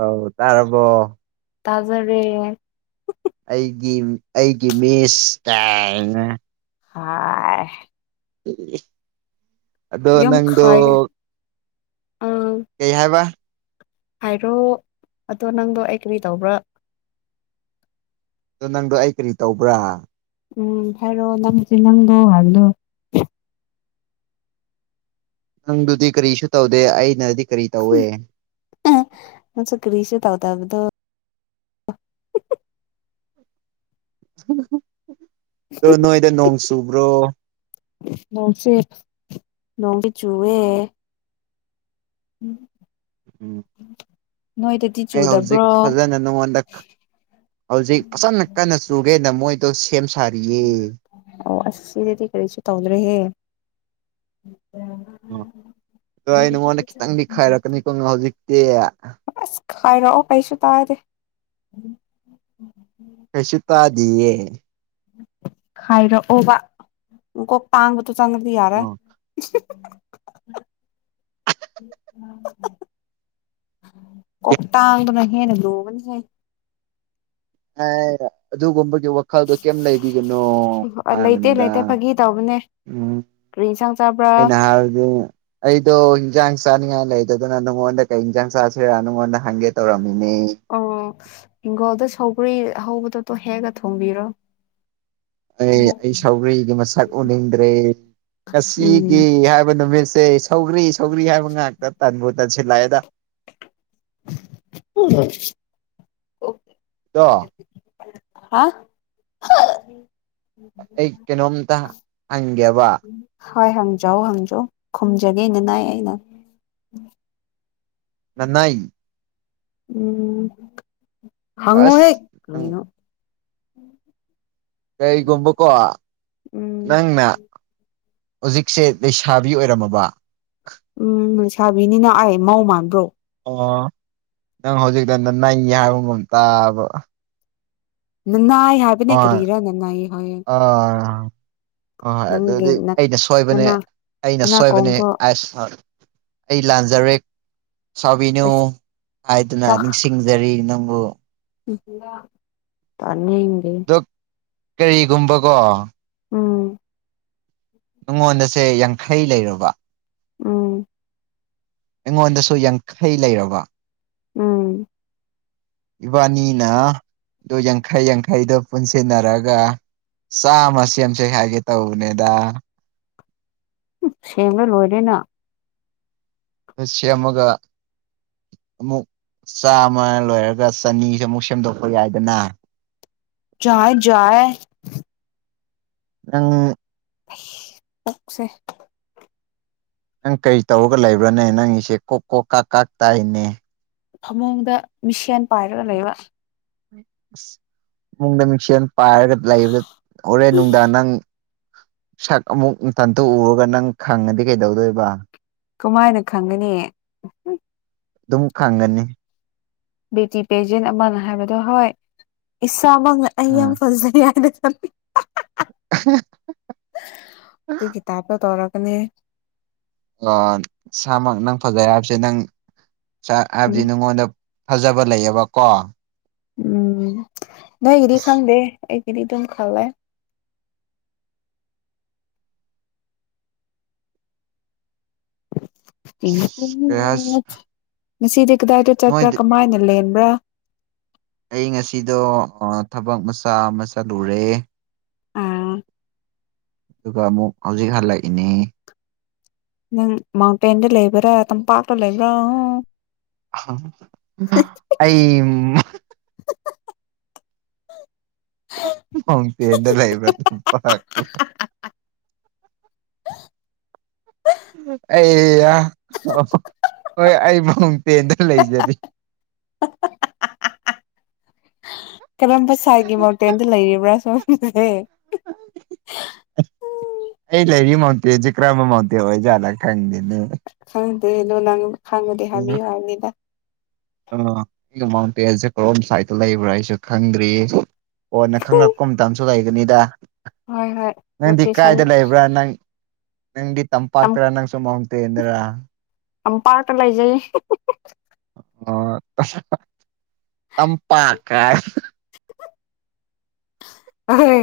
ꯑꯧ ꯇꯥꯔꯕꯣ ꯇꯥꯖꯔꯦ ꯑꯩꯒꯤ ꯑꯩꯒꯤ ꯃꯤꯁ ꯀꯥꯏꯅ ꯍꯥꯏ ꯏ ꯏ ꯑꯗꯣ ꯌꯥꯝ ꯅꯪꯗꯣ ꯈꯥꯏ ꯑꯪ ꯀꯩ ꯍꯥꯏꯕ ꯍꯥꯏꯔꯣ ꯑꯗꯣ ꯅꯪꯗꯣ ꯑꯩ ꯀꯔꯤ ꯇꯧꯕ꯭ꯔꯥ ꯑꯗꯣ ꯅꯪꯗꯣ ꯑꯩ ꯀꯔꯤ ꯇꯧꯕ꯭ꯔꯥ ꯎꯝ ꯍꯥꯏꯔꯣꯑꯣ ꯅꯪꯁꯦ ꯅꯪꯗꯣ ꯍꯥꯏꯕꯗꯣ ꯅꯪꯗꯨꯗꯤ ꯀꯔꯤꯁꯨ ꯇꯧꯗꯦ ꯑꯩꯅꯗꯤ ꯀꯔꯤ ꯇꯧꯏ ꯑ ꯅꯪꯁꯨ ꯀꯔꯤꯁꯨ ꯇꯧꯕꯗꯣ ꯗꯣ ꯅꯣꯏꯗ ꯅꯣꯡ ꯆꯨꯕ꯭ꯔꯣ ꯅꯣꯡꯁꯦ ꯅꯣꯡꯁꯦ ꯆꯨꯋꯦ ꯎꯝ ꯎꯝ ꯅꯣꯏ ꯗꯤꯠ ꯑꯩ ꯍꯧꯖꯤꯛ ꯐꯖꯅ ꯅꯉꯣꯟꯗ ꯍꯧꯖꯤꯛ ꯐꯖꯅ‌ ꯀꯟꯅ ꯀꯟꯅ ꯆꯨꯒꯦꯅ ꯃꯣꯏ ꯇꯣ ꯁꯦꯝ ꯁꯥꯔꯤꯌꯦ ꯑꯣ ꯑꯁꯤꯗꯗꯤ ꯀꯔꯤꯁꯨ ꯇꯧꯗ꯭ꯔꯦꯍꯦ ꯑꯣ ꯑꯗ ꯑꯩ ꯅꯉꯣꯟꯗ ꯈꯤꯇꯪꯗꯤꯈꯥꯏꯔꯛꯀꯅꯤꯀꯣ ꯍꯧꯖꯤꯛꯇꯤ ꯑꯁ ꯈꯥꯏꯔꯛꯑꯣ ꯑꯩꯁꯨ ꯄꯥꯏꯗꯦ ꯑꯩꯁꯨ ꯇꯗꯤꯌꯦ ꯈꯥꯏꯔꯛꯑꯣꯕ ꯃꯀꯣꯛ ꯇꯥꯡꯕꯗꯣ ꯆꯪꯉꯗꯤ ꯌꯥꯔꯦ [unintelligible] ꯀꯇꯥꯡꯗꯨꯅ ꯍꯦꯅ ꯂꯨꯕꯅꯤꯍꯦ ꯑꯩ ꯑꯗꯨ ꯒꯨꯝꯕꯒꯤ ꯋꯥ ꯈꯜꯗꯣ ꯀꯩꯝ ꯂꯩꯕꯤꯒꯅꯣ ꯂꯩꯇꯦ ꯍꯥꯏꯕꯅꯤꯗ ꯂꯩꯇꯦ ꯐꯥꯒꯤ ꯇꯧꯕꯅꯦ ꯎꯝ ꯀꯔꯤ ꯏꯟꯁꯥꯡ ꯆꯥꯕ꯭ꯔꯥ ꯑꯩꯅ ꯍꯥꯏꯔꯗꯤ ꯑꯩꯗꯣ ꯏꯟꯖꯥꯡ ꯆꯥꯅꯤꯡꯉꯥꯏ ꯂꯩꯇꯗꯅ ꯅꯉꯣꯟꯗ ꯀꯩ ꯍꯟꯖꯥꯡ ꯆꯥꯁꯤꯔꯥ ꯅꯉꯣꯟꯗ ꯍꯪꯒꯦ ꯇꯧꯔꯝꯃꯤꯅꯦ ꯑꯣ ꯍꯤꯡꯈꯣꯜꯗ ꯁꯒ꯭ꯔꯤ ꯍꯧꯕꯗꯣꯇꯣ ꯍꯦꯛꯑꯒ ꯊꯣꯡꯕꯤꯔꯣ ꯑꯩ ꯑꯩ ꯁꯥꯎꯒꯔꯤꯒꯤ ꯃꯁꯛ ꯎꯅꯤꯡꯗ꯭ꯔꯦ ꯉꯁꯤꯒꯤ ꯎꯝ ꯍꯥꯏꯕ ꯅꯨꯃꯤꯠꯁꯦ ꯁꯧꯒ꯭ꯔꯤ ꯁꯧꯒ꯭ꯔꯤ ꯍꯥꯏꯕ ꯉꯥꯛꯇ ꯇꯟꯕꯨ ꯇꯟꯁꯤꯜꯂꯛꯑꯦꯗ ꯎꯝꯅ ꯑꯣ ꯗꯣ ꯍꯥ ꯑꯩ ꯀꯩꯅꯣꯝꯇ ꯍꯪꯒꯦꯕ ꯍꯣꯏ ꯍꯪꯖꯧ ꯍꯪꯖꯧ ꯈꯨꯝꯖꯒꯦ ꯅꯅꯥꯏ ꯑꯩꯅ ꯉꯅꯥꯏ ꯎꯝ ꯍꯉꯣꯍꯦ ꯑꯁ ꯎꯝ ꯀꯩꯅꯣ ꯀꯩꯒꯨꯝꯕꯀꯣ ꯎꯝ ꯅꯪꯅ ꯍꯧꯖꯤꯛꯁꯦ ꯂꯩꯁꯥꯕꯤ ꯑꯣꯏꯔꯝꯃꯥꯕ ꯎꯝ ꯂꯩꯁꯥꯕꯤꯅꯤꯅ ꯑꯩ ꯃꯧ ꯃꯥꯟꯕ꯭ꯔꯣ ꯑꯣ ꯅꯪ ꯍꯧꯖꯤꯛꯀꯥꯟꯗ ꯅꯪꯉꯦ ꯍꯥꯏꯕꯒꯨꯝ ꯇꯥꯕ ꯅꯅꯥꯏ ꯍꯥꯏꯕꯅꯦ ꯍꯣꯏ ꯀꯔꯤꯔꯥ ꯅꯅꯥꯏ ꯍꯥꯏ ꯍꯣꯏ ꯍꯣꯏ ꯑꯗꯨꯗꯤ ꯑꯩꯅ ꯁꯣꯏꯕꯅꯦ ꯑꯩꯅ ꯁꯣꯏꯕꯅꯦ ꯅꯅꯥꯀꯣꯡꯗꯣ ꯑꯁ ꯑꯩ ꯂꯥꯟꯖꯔꯦ ꯁꯥꯎꯕꯤꯅꯨ ꯄꯩꯁꯥ ꯍꯥꯏꯗꯨꯅ ꯅꯤꯡꯁꯤꯡ ꯌꯥꯔꯤ ꯅꯪꯕꯨ [unintelligible] ꯇꯥꯅꯤꯡꯗꯦ ꯑꯗꯣ ꯀꯩꯒꯨꯝꯕꯀꯣ ꯎꯝ ꯅꯉꯣꯟꯗꯁꯦ ꯌꯥꯡꯈꯩ ꯂꯩꯔꯕ ꯎꯝ ꯑꯩꯉꯣꯟꯗꯁꯨ ꯌꯥꯡꯈꯩ ꯂꯩꯔꯕ ꯎꯝ ꯏꯕꯥꯅꯤꯅ ꯑꯗꯨ ꯌꯥꯡꯈꯩ ꯌꯥꯡꯈꯩꯗꯣ ꯄꯨꯟꯁꯤꯟꯅꯔꯒ ꯆꯥꯃꯥ ꯁꯦꯝꯁꯦ ꯍꯥꯏꯒꯦ ꯇꯧꯕꯅꯦꯗꯥ ꯁꯦꯝꯔꯥ ꯂꯣꯏꯔꯦꯅ ꯗꯨ ꯁꯦꯝꯃꯒꯥ ꯑꯃꯨꯛ ꯆꯥꯃꯥ ꯂꯣꯏꯔꯒ ꯆꯅꯤꯁꯦ ꯑꯃꯨꯛ ꯁꯦꯝꯗꯣꯛꯄ ꯌꯥꯏꯗꯅ ꯆꯥꯏ ꯖꯥꯏꯌꯦ ꯅꯪ [inaudible] ꯑꯣꯛꯁꯦ ꯅꯪ ꯀꯔꯤ ꯇꯧꯔꯒ ꯂꯩꯕ꯭ꯔꯥꯅꯦ ꯅꯪꯒꯤꯁꯦ ꯀꯣꯛ ꯀꯣꯛ ꯀꯥꯛ ꯀꯥꯛ ꯇꯥꯏꯅꯦ ꯐꯥꯃꯨꯡꯗ ꯃꯤꯁꯦꯟ ꯄꯥꯏꯔꯒ ꯂꯩꯕ ꯑꯁ ꯐꯃꯨꯡꯗ ꯃꯤꯛꯁꯦꯟ ꯄꯥꯏꯔꯒ ꯂꯩꯕꯗ ꯍꯣꯔꯦꯟ ꯅꯨꯡꯗꯥꯡ ꯅꯪ ꯁꯛ ꯑꯃꯨꯛ ꯎꯇꯟꯇꯥ ꯎꯔꯒ ꯅꯪ ꯈꯪꯉꯗꯤ ꯀꯩꯗꯧꯗꯣꯏꯕ ꯀꯃꯥꯏꯅ ꯈꯪꯒꯅꯤ ꯗꯨꯝ ꯈꯪꯒꯅꯤ ꯕꯦꯇꯤ ꯄꯦꯖꯦꯟ ꯑꯃꯅ ꯍꯥꯏꯕꯗꯣ ꯍꯣꯏ ꯏꯁꯥꯃꯛꯅ ꯑꯩ ꯌꯥꯝ ꯎꯝ ꯐꯖꯩ ꯍꯥꯏꯅ ꯈꯟ ꯑꯗꯨꯒꯤ ꯇꯥꯏꯞꯇꯥ ꯇꯧꯔꯛꯀꯥꯅꯤ ꯑꯣ ꯁꯥꯃꯛ ꯅꯪ ꯐꯖꯩ ꯍꯥꯏꯕꯁꯦ ꯅꯪ ꯆꯥ ꯎꯝ ꯍꯥꯏꯕꯗꯤ ꯅꯉꯣꯟꯗꯥ ꯐꯖꯕ ꯂꯩꯌꯦꯕ ꯀꯣ ꯎꯝ ꯅꯣꯏꯒꯤꯗꯤ ꯑꯁ ꯈꯪꯗꯦ ꯑꯩꯒꯤꯗꯤ ꯑꯗꯨꯝ ꯈꯜꯂꯦ [unintelligible] ꯑꯁ ꯀꯩ ꯍꯥꯏꯁ ꯉꯁꯤꯗꯤ ꯀꯗꯥꯏꯗ ꯆꯠꯄ꯭ꯔꯥ ꯅꯣꯏꯗꯤ ꯀꯃꯥꯏꯅ ꯂꯦꯟꯕ꯭ꯔꯥ ꯑꯩ ꯉꯁꯤꯗꯣ ꯑꯥ ꯊꯕꯛ ꯃꯆꯥ ꯑꯃ ꯆꯠꯂꯨꯔꯦ ꯑꯥꯝ ꯗꯨꯒ ꯑꯃꯨꯛ ꯍꯧꯖꯤꯛ ꯍꯜꯂꯛꯏꯅꯦ ꯅꯪ ꯃꯥꯎꯟꯇꯦꯟꯗ ꯂꯩꯕ꯭ꯔꯥ ꯇꯝꯄꯥꯛꯇꯥ ꯂꯩꯕ꯭ꯔꯥ [unintelligible] ꯑꯩꯝ [unintelligible] ꯃꯥꯎꯟꯇꯦꯟꯗꯥ ꯂꯩꯕ꯭ꯔꯥ ꯇꯝꯄꯥꯛ ꯑꯩ ꯌꯥ ꯍꯣꯏ ꯑꯩ ꯃꯥꯎꯟꯇꯦꯟꯗ ꯂꯩꯖꯥꯔꯤ ꯀꯔꯝꯕ ꯁꯥꯏꯒꯤ ꯃꯥꯎꯟꯇꯦꯟꯗ ꯂꯩꯔꯤꯕ꯭ꯔꯥ ꯁꯣꯝꯁꯦ ꯑꯩ ꯂꯩꯔꯤ ꯃꯥꯎꯟꯇꯦꯟꯖꯦ ꯀꯔꯝꯕ ꯃꯥꯎꯟꯇꯦꯟ ꯑꯣꯏꯖꯥꯠꯂꯥ ꯈꯪꯗꯦꯅꯦ ꯈꯪꯗꯦꯗꯣ ꯅꯪ ꯈꯪꯉꯗꯤ ꯎꯝ ꯍꯥꯏꯕꯤꯌꯨ ꯍꯥꯏꯕꯅꯤꯗ꯫ ꯑ ꯑꯩ ꯃꯥꯎꯟꯇꯦꯟꯁꯦ ꯀꯔꯣꯝ ꯁꯥꯏꯗꯠꯇ ꯂꯩꯕ꯭ꯔꯥ ꯑꯩꯁꯨ ꯈꯪꯗ꯭ꯔꯤ꯫ ꯀꯣꯟꯅ ꯍꯣꯏ ꯈꯪꯉꯛꯄ ꯃꯇꯝꯁꯨ ꯂꯩꯒꯅꯤꯗ꯫ ꯍꯣꯏ ꯅꯪꯗꯤ ꯂꯣꯀꯦꯁꯟ ꯀꯥꯏꯗ ꯂꯩꯕ꯭ꯔꯥ ꯅꯪ ꯅꯪꯗꯤ ꯇꯝ ꯇꯝꯄꯥꯛꯇꯔꯥ ꯅꯪꯁꯨ ꯃꯥꯎꯟꯇꯦꯟꯗꯔꯥ꯫ ꯇꯝꯄꯥꯛ ꯇ ꯂꯩꯖꯩ ꯑꯣ ꯑꯁ ꯇꯝꯄꯥꯛ ꯀꯥꯢ ꯑꯍꯣꯏ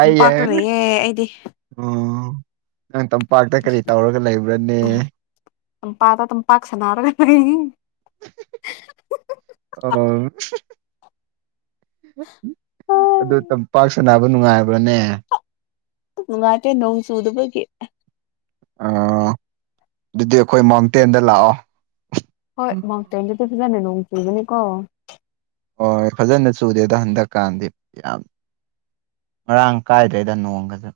ꯇꯝꯄꯥꯛꯇ ꯂꯩꯌꯦ ꯑꯩꯗꯤ ꯅꯪ ꯇꯝꯄꯥꯛꯇ ꯀꯔꯤ ꯇꯧꯔꯒ ꯂꯩꯕ꯭ꯔꯅꯦ꯫ ꯇꯝꯄꯥꯛꯇ ꯗꯨꯝ ꯄꯥꯛ ꯁꯥꯅꯔꯒ ꯂꯩ꯫ ꯑꯣ ꯑꯗꯨ ꯇꯝꯄꯥꯛ ꯁꯥꯅꯕ ꯅꯨꯡꯉꯥꯏꯕ꯭ꯔꯥꯅꯦ꯫ ꯅꯨꯉꯥꯢꯇꯦ ꯅꯣꯡ ꯆꯨꯗꯕꯒꯤ꯫ ꯑꯣ ꯑꯗꯨꯗꯤ ꯑꯩꯈꯣꯏ ꯃꯥꯎꯟꯇꯦꯟꯗ ꯂꯥꯛꯑꯣ꯫ ꯍꯣꯏ ꯃꯥꯎꯟꯇꯦꯟꯗꯗꯤ ꯐꯖꯅ ꯅꯣꯡ ꯆꯨꯕꯅꯤꯀꯣ꯫ ꯍꯣꯏ ꯐꯖꯅ ꯆꯨꯗꯦꯗ ꯍꯟꯗꯛꯀꯥꯟꯗꯤ ꯌꯥꯝ ꯃꯔꯥꯡ ꯀꯥꯏꯗ꯭ꯔꯦꯗ ꯅꯣꯡꯒꯁꯨ꯫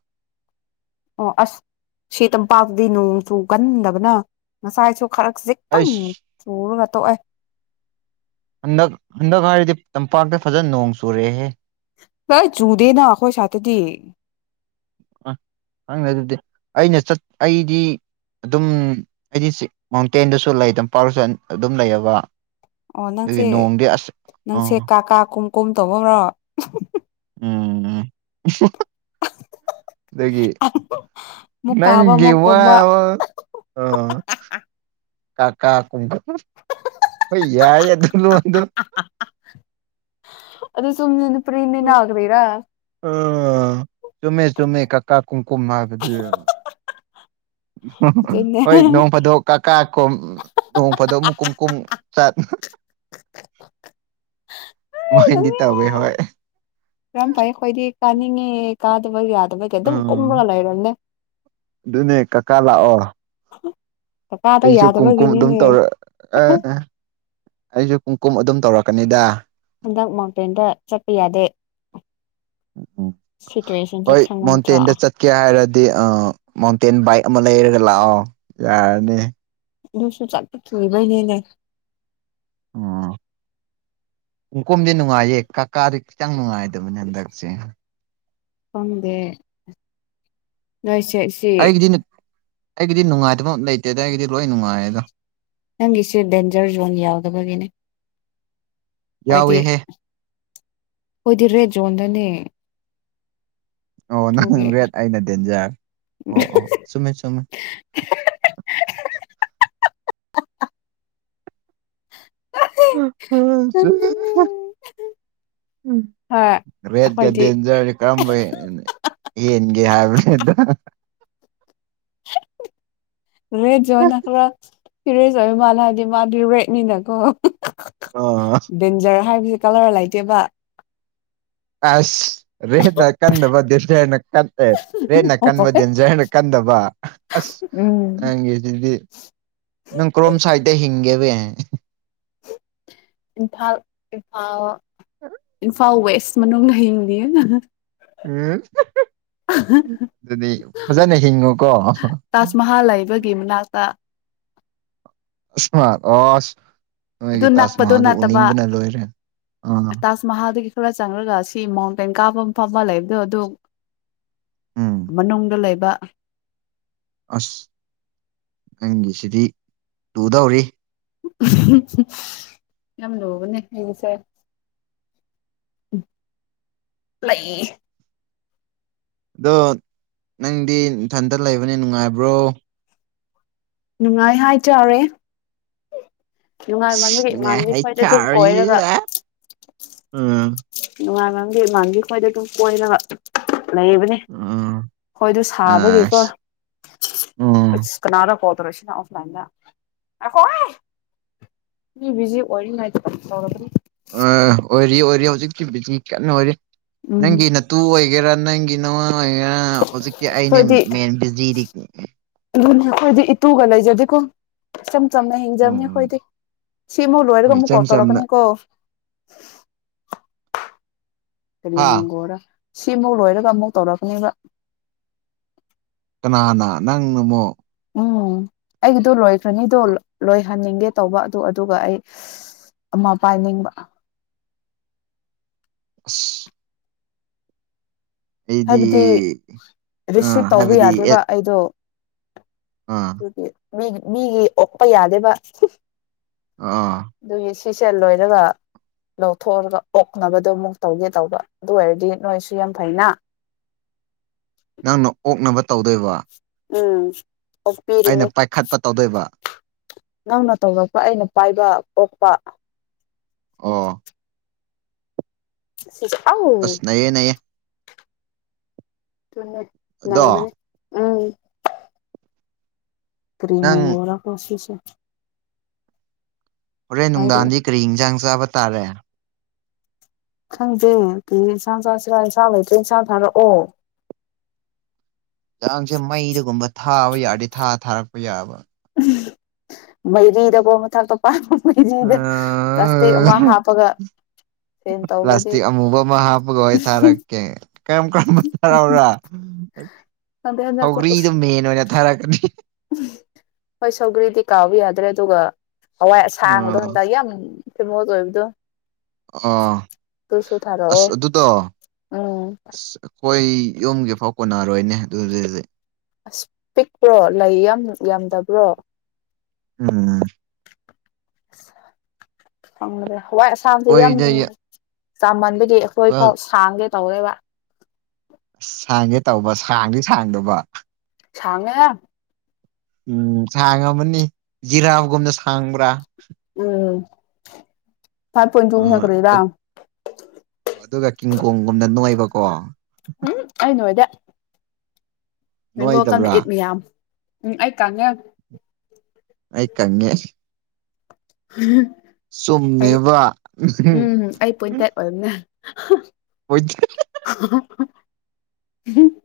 ꯑꯣ ꯑꯁ ꯁꯤ ꯇꯝꯄꯥꯛꯇꯗꯤ ꯅꯣꯡ ꯆꯨ ꯀꯟꯗꯕꯅ ꯉꯁꯥꯏꯁꯨ ꯈꯔꯖꯤꯛ ꯇꯪ ꯑꯩꯁ ꯆꯨꯔꯒ ꯇꯣꯛꯑꯦ꯫ ꯍꯟꯗꯛ ꯍꯟꯗꯛ ꯍꯥꯏꯔꯗꯤ ꯇꯝꯄꯥꯛꯇ ꯐꯖꯅ ꯅꯣꯡ ꯆꯨꯔꯦꯍꯦ꯫ ꯍꯥꯢꯠ ꯆꯨꯗꯦꯅ ꯑꯩꯈꯣꯏ ꯁꯥꯏ꯭ꯠꯇꯗꯤ꯫ ꯑ ꯍꯪꯗꯦ ꯑꯗꯨꯗꯤ ꯑꯩꯅ ꯆꯠ ꯑꯩꯗꯤ ꯑꯗꯨꯝ ꯍꯥꯏꯗꯤ ꯆꯤꯛ ꯃꯥꯎꯟꯇꯦꯟꯗꯁꯨ ꯂꯩ ꯇꯝꯄꯥꯛ ꯁꯨ ꯑꯗꯨꯝ ꯂꯩꯑꯕ꯫ ꯑꯣ ꯅꯪꯁꯦ ꯅꯪꯁꯦ ꯑꯣ ꯀꯥ ꯀꯥ ꯀꯨꯝ ꯀꯨꯝ ꯇꯧꯕꯔꯣ꯫ ꯎꯝ ꯎꯝ ꯑꯗꯨꯒꯤ [unintelligible] ꯅꯪꯒꯤ ꯑꯃꯨꯛ ꯀꯨꯝꯕ ꯋꯥꯕꯨ ꯑ ꯀꯥ ꯀꯥ ꯀꯨꯝꯕ ꯍꯣꯏ ꯌꯥꯏ [unintelligible] ꯑꯗꯨꯁꯨ ꯃꯅꯤꯄꯨꯔꯤ ꯅꯦꯅ ꯀꯔꯤꯔ ꯑꯣ ꯆꯨꯝꯃꯦ ꯆꯨꯝꯃꯦ ꯀꯀꯥ ꯀꯨꯨꯝꯀꯨꯨꯝ ꯍꯥꯏꯕꯗꯤ ꯑꯗꯨꯅꯦ ꯍꯣꯏ ꯅꯣꯡ ꯐꯥꯗꯣꯛ ꯀꯀꯥ ꯀꯣ ꯅꯣꯡ ꯐꯥꯗꯣꯛ ꯑꯃꯨꯛ ꯀꯨꯝ ꯀꯨꯝ ꯆꯠ [unintelligible] ꯐꯤꯡꯒꯤ ꯇꯧꯋꯦ ꯍꯣꯏ [inaudible] ꯌꯥꯝ ꯐꯩ ꯑꯩꯈꯣꯏꯗꯤ ꯀꯥꯅꯤꯡꯉꯦ ꯀꯥꯗꯕ ꯌꯥꯗꯕꯒꯤ ꯑꯗꯨꯝ ꯎꯝ ꯀꯨꯝꯃꯒ ꯂꯩꯔꯝꯅꯦ ꯑꯗꯨꯅꯦ ꯀꯀꯥ ꯂꯥꯛꯑꯣ [unintelligible] ꯀꯀꯥꯗꯣ ꯑꯩꯁꯨ ꯀꯨꯝ ꯀꯨꯝ ꯑꯗꯨꯝ ꯌꯥꯗꯕꯒꯤꯅꯤꯅꯦ ꯇꯧꯔ ꯑꯩꯁꯨ ꯀꯨꯝ ꯀꯨꯝ ꯑꯗꯨꯝ ꯇꯧꯔꯛꯀꯅꯤꯗ ꯍꯟꯗꯛ ꯃꯥꯎꯟꯇꯦꯟꯗ ꯆꯠꯄ ꯌꯥꯗꯦ ꯁꯤꯇꯨꯋꯦꯁꯟꯁꯦ ꯍꯣꯏ ꯈꯪꯗ꯭ꯔꯣ ꯃꯥꯎꯟꯇꯦꯟꯗ ꯆꯠꯀꯦ ꯍꯥꯏꯔꯗꯤ ꯑ ꯃꯥꯎꯟꯇꯦꯟ ꯕꯥꯏꯛ ꯑꯃ ꯂꯩꯔꯒ ꯂꯥꯛꯑꯣ ꯌꯥꯔꯅꯤ ꯑꯗꯨꯁꯨ ꯆꯠꯄ ꯀꯤꯕꯩꯅꯤꯅꯦ ꯑꯣ [inaudible] ꯀꯨꯝꯀꯨꯝꯗꯤ ꯅꯨꯡꯉꯥꯏꯌꯦ ꯀꯀꯥꯗꯤ ꯈꯤꯇꯪ ꯅꯨꯡꯉꯥꯏꯗꯕꯅꯦ ꯍꯟꯗꯛꯁꯦ ꯈꯪꯗꯦ ꯅꯣꯏꯁꯦ ꯁꯤ ꯑꯩꯒꯤꯗꯤ ꯑꯩꯒꯤꯗꯤ ꯅꯨꯡꯉꯥꯏꯇꯕ ꯂꯩꯇꯦꯗ ꯑꯩꯒꯤꯗꯤ ꯂꯣꯏ ꯅꯨꯡꯉꯥꯏꯌꯦꯗ ꯅꯪꯒꯤꯁꯦ ꯗꯦꯟꯖꯔ ꯖꯣꯟ ꯌꯥꯎꯗꯕꯒꯤꯅꯦ ꯈꯣꯏꯗꯤ ꯌꯥꯎꯋꯦꯍꯦ ꯑꯣꯏꯗꯤꯔꯦꯠ ꯖꯣꯟꯗꯅꯦ ꯑꯣ ꯅꯪ ꯑꯗꯨꯒꯤ ꯔꯦꯠ ꯑꯩꯅ ꯗꯦꯟꯖꯔ ꯑꯣ ꯑꯣ ꯆꯨꯝꯃꯦ ꯆꯨꯝꯃꯦ [unintelligible] ꯍꯣꯏ ꯔꯦꯠꯒ ꯑꯩꯈꯣꯏꯗꯤ ꯗꯦꯟꯖꯔ ꯀꯔꯝꯕ ꯍꯦꯟꯒꯦ ꯍꯥꯏꯕꯅꯤꯗ ꯔꯦꯠ ꯖꯣꯟꯅꯈ꯭ꯔꯥ ꯁꯤꯔꯦꯖ ꯑꯣꯏꯕ ꯃꯥꯜꯂꯦ ꯍꯥꯏꯗꯤ ꯃꯥꯗꯤ ꯔꯦꯠꯅꯤꯅꯀꯣ ꯑꯣ ꯗꯦꯟꯖꯔ ꯍꯥꯏꯕꯖꯤ ꯀꯥꯂꯔ ꯂꯩꯇꯦꯕꯥ ꯑꯁ ꯔꯦꯠꯅ ꯀꯟꯗꯕ ꯗꯦꯟꯖꯔꯅ ꯀꯟ ꯑꯦ ꯔꯦꯠꯅ ꯀꯥꯟꯕ ꯗꯦꯟꯖꯔꯅ ꯀꯦꯟꯗꯕ ꯑꯁ ꯎꯝ ꯅꯪꯒꯤꯖꯤꯗꯤ ꯅꯪ ꯀ꯭ꯔꯣꯝ ꯁꯥꯏꯠꯇ ꯍꯤꯡꯒꯦꯕꯦ ꯏꯝꯐꯥꯜ ꯏꯝꯐꯥꯜ ꯏꯝꯐꯥꯜ ꯋꯦꯁ ꯃꯅꯨꯡꯗ ꯍꯤꯡꯂꯤꯌꯦ ꯎꯝ ꯑꯗꯨꯗꯤ ꯐꯖꯅ ꯍꯤꯡꯉꯨꯀꯣ ꯇꯥꯖ ꯃꯍꯜ ꯂꯩꯕꯒꯤ ꯃꯅꯥꯛꯇ ꯏꯁꯃꯥ ꯑꯁ ꯑꯗꯨ ꯅꯣꯏꯒꯤ ꯅꯛꯄꯗꯣ ꯇꯥꯖꯃꯥꯍꯜꯗꯣ ꯎꯅꯤꯡꯕꯅ ꯂꯣꯏꯔꯦ ꯑꯥ ꯃꯍꯥꯜꯗꯒꯤ ꯈꯔ ꯆꯪꯔꯒ ꯁꯤ ꯃꯥꯎꯟꯇꯦꯟ ꯀꯥꯕ ꯃꯥꯐꯝ ꯑꯃ ꯂꯩꯕꯗꯣ ꯑꯗꯨ ꯎꯝ ꯃꯅꯨꯡꯗ ꯂꯩꯕ ꯑꯁ ꯑꯩꯒꯤꯁꯤꯗꯤ ꯂꯨꯗꯧꯔꯤ ꯌꯥꯝ ꯂꯨꯕꯅꯦ ꯑꯩꯒꯤꯁꯦ ꯂꯩ ꯑꯗꯣ ꯅꯪꯗꯤ ꯅꯊꯟꯇ ꯂꯩꯕꯅꯤ ꯅꯨꯡꯉꯥꯏꯕ꯭ꯔꯣ ꯅꯨꯡꯉꯥꯏ ꯍꯥꯏꯇꯥꯔꯦ ꯅꯨꯡꯉꯥꯏꯃꯟꯕꯒꯤ ꯅꯨꯡꯉꯥꯏ ꯏꯃꯥꯟꯕꯤ ꯈꯣꯏꯗ ꯑꯗꯨꯝ ꯀꯣꯏꯔꯒ ꯍꯥꯏꯇꯔꯦ ꯎꯝ ꯅꯨꯡꯉꯥꯏꯃꯟꯕꯩ ꯏꯃꯥꯟꯕꯤ ꯈꯣꯏꯗ ꯑꯗꯨꯝ ꯀꯣꯏꯔꯒ ꯂꯩꯕꯅꯦ ꯈꯣꯏꯗꯣ ꯁꯥꯕꯒꯤꯀꯣ ꯑꯁ ꯀꯅꯥꯔ ꯀꯣꯜ ꯇꯧꯔꯛꯏꯁꯤꯅ ꯑꯣꯐꯂꯥꯏꯟꯗ ꯉꯥꯏꯈꯣꯍꯦ ꯃꯤ ꯕꯤꯖꯤ ꯑꯣꯏꯔꯤꯉꯩꯗ ꯇꯧꯔꯛꯀꯅꯤ ꯑꯥ ꯑꯣꯏꯔꯤ ꯑꯣꯏꯔꯤ ꯍꯧꯖꯤꯛꯇꯤ ꯕꯤꯖꯤ ꯀꯥꯟꯅ ꯑꯣꯏꯔꯤ ꯎꯝ ꯅꯪꯒꯤ ꯇꯨ ꯑꯣꯏꯒꯦꯔꯥ ꯅꯪꯒꯤ ꯅꯋꯥ ꯑꯣꯏꯒꯦꯔꯥ ꯍꯧꯖꯤꯛꯇꯤ ꯑꯩꯅꯦ ꯑꯩꯈꯣꯏꯗꯤ ꯃꯦꯟ ꯕꯤꯖꯤꯗꯤ ꯑꯗꯨꯅꯦ ꯑꯈꯣꯏꯗꯤ ꯏꯇꯨꯒ ꯂꯩꯖꯗꯦꯀꯣ ꯏꯆꯝ ꯆꯝꯅ ꯍꯤꯡꯖꯕꯅꯤ ꯑꯈꯣꯏꯗꯤ ꯁꯤꯃꯨꯛ ꯂꯣꯏꯔꯒ ꯍꯣꯏ ꯑꯃꯨꯛ ꯏꯆꯝ ꯀꯣꯜ ꯆꯝꯅ ꯇꯧꯔꯛꯀꯅꯤ ꯀꯣ ꯀꯔꯤ ꯍꯥ ꯃꯦꯡꯒꯣꯔ ꯁꯤꯃꯨꯛ ꯂꯣꯏꯔꯒ ꯑꯃꯨꯛ ꯇꯧꯔꯛꯀꯅꯤꯕ ꯀꯅꯥꯅ ꯅꯪꯅ ꯃꯨꯛ ꯎꯝ ꯑꯩꯒꯤꯗꯣ ꯂꯣꯏꯈ꯭ꯔꯅꯤꯗꯣ ꯂꯣꯏꯍꯟꯅꯤꯡꯒꯦ ꯇꯧꯕ ꯑꯗꯨ ꯑꯗꯨꯒ ꯑꯩ ꯑꯃ ꯄꯥꯏꯅꯤꯡꯕ [unintelligible] ꯑꯩꯗꯤ ꯍꯥꯏꯕꯗꯤ ꯑꯥ ꯔꯤꯁꯤꯞ ꯇꯧꯕ ꯍꯥꯏꯕꯗꯤ ꯑꯦ ꯌꯥꯗꯦꯕ ꯑꯩꯗꯣ ꯑꯥ ꯑꯗꯨꯒꯤ ꯃꯤꯒꯤ ꯃꯤꯒꯤ ꯑꯣꯛꯄ ꯌꯥꯗꯦꯕ ꯑꯥ ꯑꯗꯨꯒꯤ ꯁꯤꯁꯦ ꯂꯣꯏꯔꯒ ꯂꯧꯊꯣꯛꯔꯒ ꯑꯣꯛꯅꯕꯗꯣ ꯑꯃꯨꯛ ꯇꯧꯒꯦ ꯇꯧꯕ ꯑꯗꯨ ꯑꯣꯏꯔꯗꯤ ꯅꯣꯏꯁꯨ ꯌꯥꯝ ꯐꯩꯅ ꯅꯪꯅ ꯑꯣꯛꯅꯕ ꯇꯧꯗꯣꯏꯕ ꯎꯝ ꯑꯣꯛꯄꯤꯒꯦ ꯑꯩꯅ ꯄꯥꯏꯈꯠꯄ ꯇꯧꯗꯣꯏꯕ ꯅꯪꯅ ꯇꯧꯔꯛꯄ ꯑꯩꯅ ꯄꯥꯏꯕ ꯑꯣꯛꯄ ꯑꯣ ꯑꯁ [unintelligible] ꯅꯩꯌꯦ ꯅꯩꯌꯦ ꯑꯗꯣ ꯂꯩꯕꯅꯤ ꯀ꯭ꯔꯤ ꯅꯪ ꯃꯦꯃꯣꯔꯥ ꯀꯣ ꯁꯤꯁꯦ ꯍꯣꯔꯦꯟ ꯍꯥꯏꯔꯛꯑꯣ ꯅꯨꯡꯗꯥꯡꯗꯤ ꯀꯔꯤ ꯏꯟꯖꯥꯡ ꯆꯥꯕ ꯇꯥꯔꯦ ꯈꯪꯗꯦ ꯀꯔꯤ ꯏꯟꯁꯥꯡ ꯆꯥꯁꯤꯔꯥ ꯁꯥ ꯂꯩꯇ꯭ꯔꯦ ꯁꯥ ꯊꯥꯔꯛꯑꯣ ꯏꯟꯁꯥꯡ ꯁꯦ ꯃꯩꯗꯒꯨꯝꯕ ꯊꯥꯕ ꯌꯥꯔꯗꯤ ꯊꯥ ꯊꯥꯔꯛꯄ ꯌꯥꯕ ꯃꯩꯔꯤꯗꯕꯣ ꯃꯊꯥꯛꯇ [unintelligible] ꯄ꯭ꯂꯥꯁꯇꯤꯛ ꯑꯃ ꯍꯥꯞꯄꯒ ꯁꯦꯟ ꯇꯧꯕꯗꯤ ꯄ꯭ꯂꯥꯁꯇꯤꯛ ꯑꯃꯃꯨꯕ ꯑꯃ ꯍꯥꯞꯄꯒ ꯑꯣꯏ ꯊꯥꯔꯛꯀꯦ ꯀꯔꯝ ꯀꯔꯝꯕ ꯊꯥꯔꯛꯎꯔ ꯈꯪꯗꯦ ꯍꯟꯗꯛꯇꯤ ꯁꯧꯒ꯭ꯔꯤꯗꯣ ꯎꯁ ꯃꯦꯟ ꯑꯣꯏꯅ ꯊꯥꯔꯛꯀꯅꯤ ꯍꯣꯏ ꯁꯧꯒ꯭ꯔꯤꯗꯤ ꯀꯥꯎꯕ ꯌꯥꯗ꯭ꯔꯦ ꯑꯗꯨꯒ ꯍꯋꯥꯏ ꯑꯁꯥꯡꯕꯗꯣ ꯑꯥ ꯍꯟꯗꯛ ꯌꯥꯝ ꯊꯤꯃꯣꯁ ꯑꯣꯏꯕꯗꯣ ꯑꯥ ꯑꯗꯨꯁꯨ ꯊꯥꯔꯛꯑꯣ ꯑꯁ ꯑꯗꯨꯗꯣ ꯎꯝ ꯍꯣꯏ ꯌꯨꯝꯒꯤ ꯐꯥꯎ ꯀꯣꯟꯅꯔꯣꯏꯅꯦ [unintelligible] ꯑꯁ ꯄꯤꯛꯄ꯭ꯔꯣ ꯂꯩ ꯌꯥꯝ ꯌꯥꯝꯗꯕ꯭ꯔꯣ ꯎꯝ [unintelligible] ꯍꯋꯥꯏ ꯑꯁꯥꯡꯕꯁꯦ ꯌꯥꯝ ꯑꯩꯈꯣꯏꯗ ꯆꯥꯃꯟꯕꯒꯤ ꯑꯩꯈꯣꯏꯐꯥꯎ ꯈꯡꯒꯦ ꯇꯧꯋꯦꯕꯥ ꯑꯁ ꯁꯥꯡꯒꯦ ꯇꯧꯕ ꯁꯥꯡꯗꯤ ꯁꯥꯡꯗꯕ ꯁꯥꯡꯉꯦ ꯎꯝ ꯁꯥꯡꯉꯕꯅꯤ ꯖꯤꯔꯥꯒꯨꯝꯅ ꯁꯥꯡꯕ꯭ꯔꯥ ꯎꯝ ꯐꯥꯏꯚ ꯄꯣꯏꯟ ꯑ ꯇꯨꯅ ꯀꯔꯤꯔꯥ ꯑꯠ ꯑꯗꯨꯒ ꯀꯤꯡꯀꯣꯡꯒꯨꯝꯅ ꯅꯣꯏꯕꯀꯣ ꯎꯝ ꯑꯩꯅꯣꯏꯗꯦ ꯃꯦꯡꯒꯣꯀꯝ ꯅꯣꯏꯗꯕ꯭ꯔꯥ ꯏꯠ ꯃꯌꯥꯝ ꯎꯝ ꯑꯩ ꯀꯪꯉꯦ ꯑꯩ ꯀꯪꯉꯦ ꯑꯩ ꯆꯨꯝꯃꯦꯕ ꯎꯝ ꯑꯩ ꯄꯣꯏꯟꯇꯦꯛ ꯑꯣꯏꯕꯅꯦ [unintelligible] [unintelligible] ꯍꯨꯝ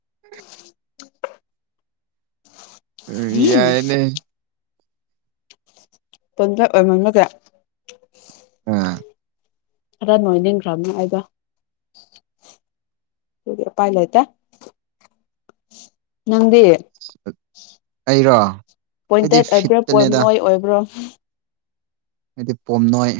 [unintelligible] ꯎꯝ ꯔꯤꯌꯥꯏꯅꯦ ꯇꯣꯟꯗ ꯑꯣꯏꯃꯝꯕꯒꯦ ꯉꯥ ꯈꯔ ꯅꯣꯏꯅꯤꯡꯈ꯭ꯔꯝꯅꯤ ꯑꯩꯗꯣ ꯗꯨꯒꯤ ꯎꯄꯥꯏ ꯂꯩꯇꯦ ꯅꯪꯗꯤ ꯑꯩꯔꯣ ꯑꯩꯗꯤ ꯄꯣꯏꯟꯇꯦꯠ ꯑꯣꯏꯕ꯭ꯔꯥ ꯄꯣꯏꯝ ꯐꯤꯠꯇꯅꯦꯗ ꯅꯣꯏ ꯑꯣꯏꯕ꯭ꯔꯣ ꯑꯩꯗꯤ ꯄꯣꯝꯅꯣꯏ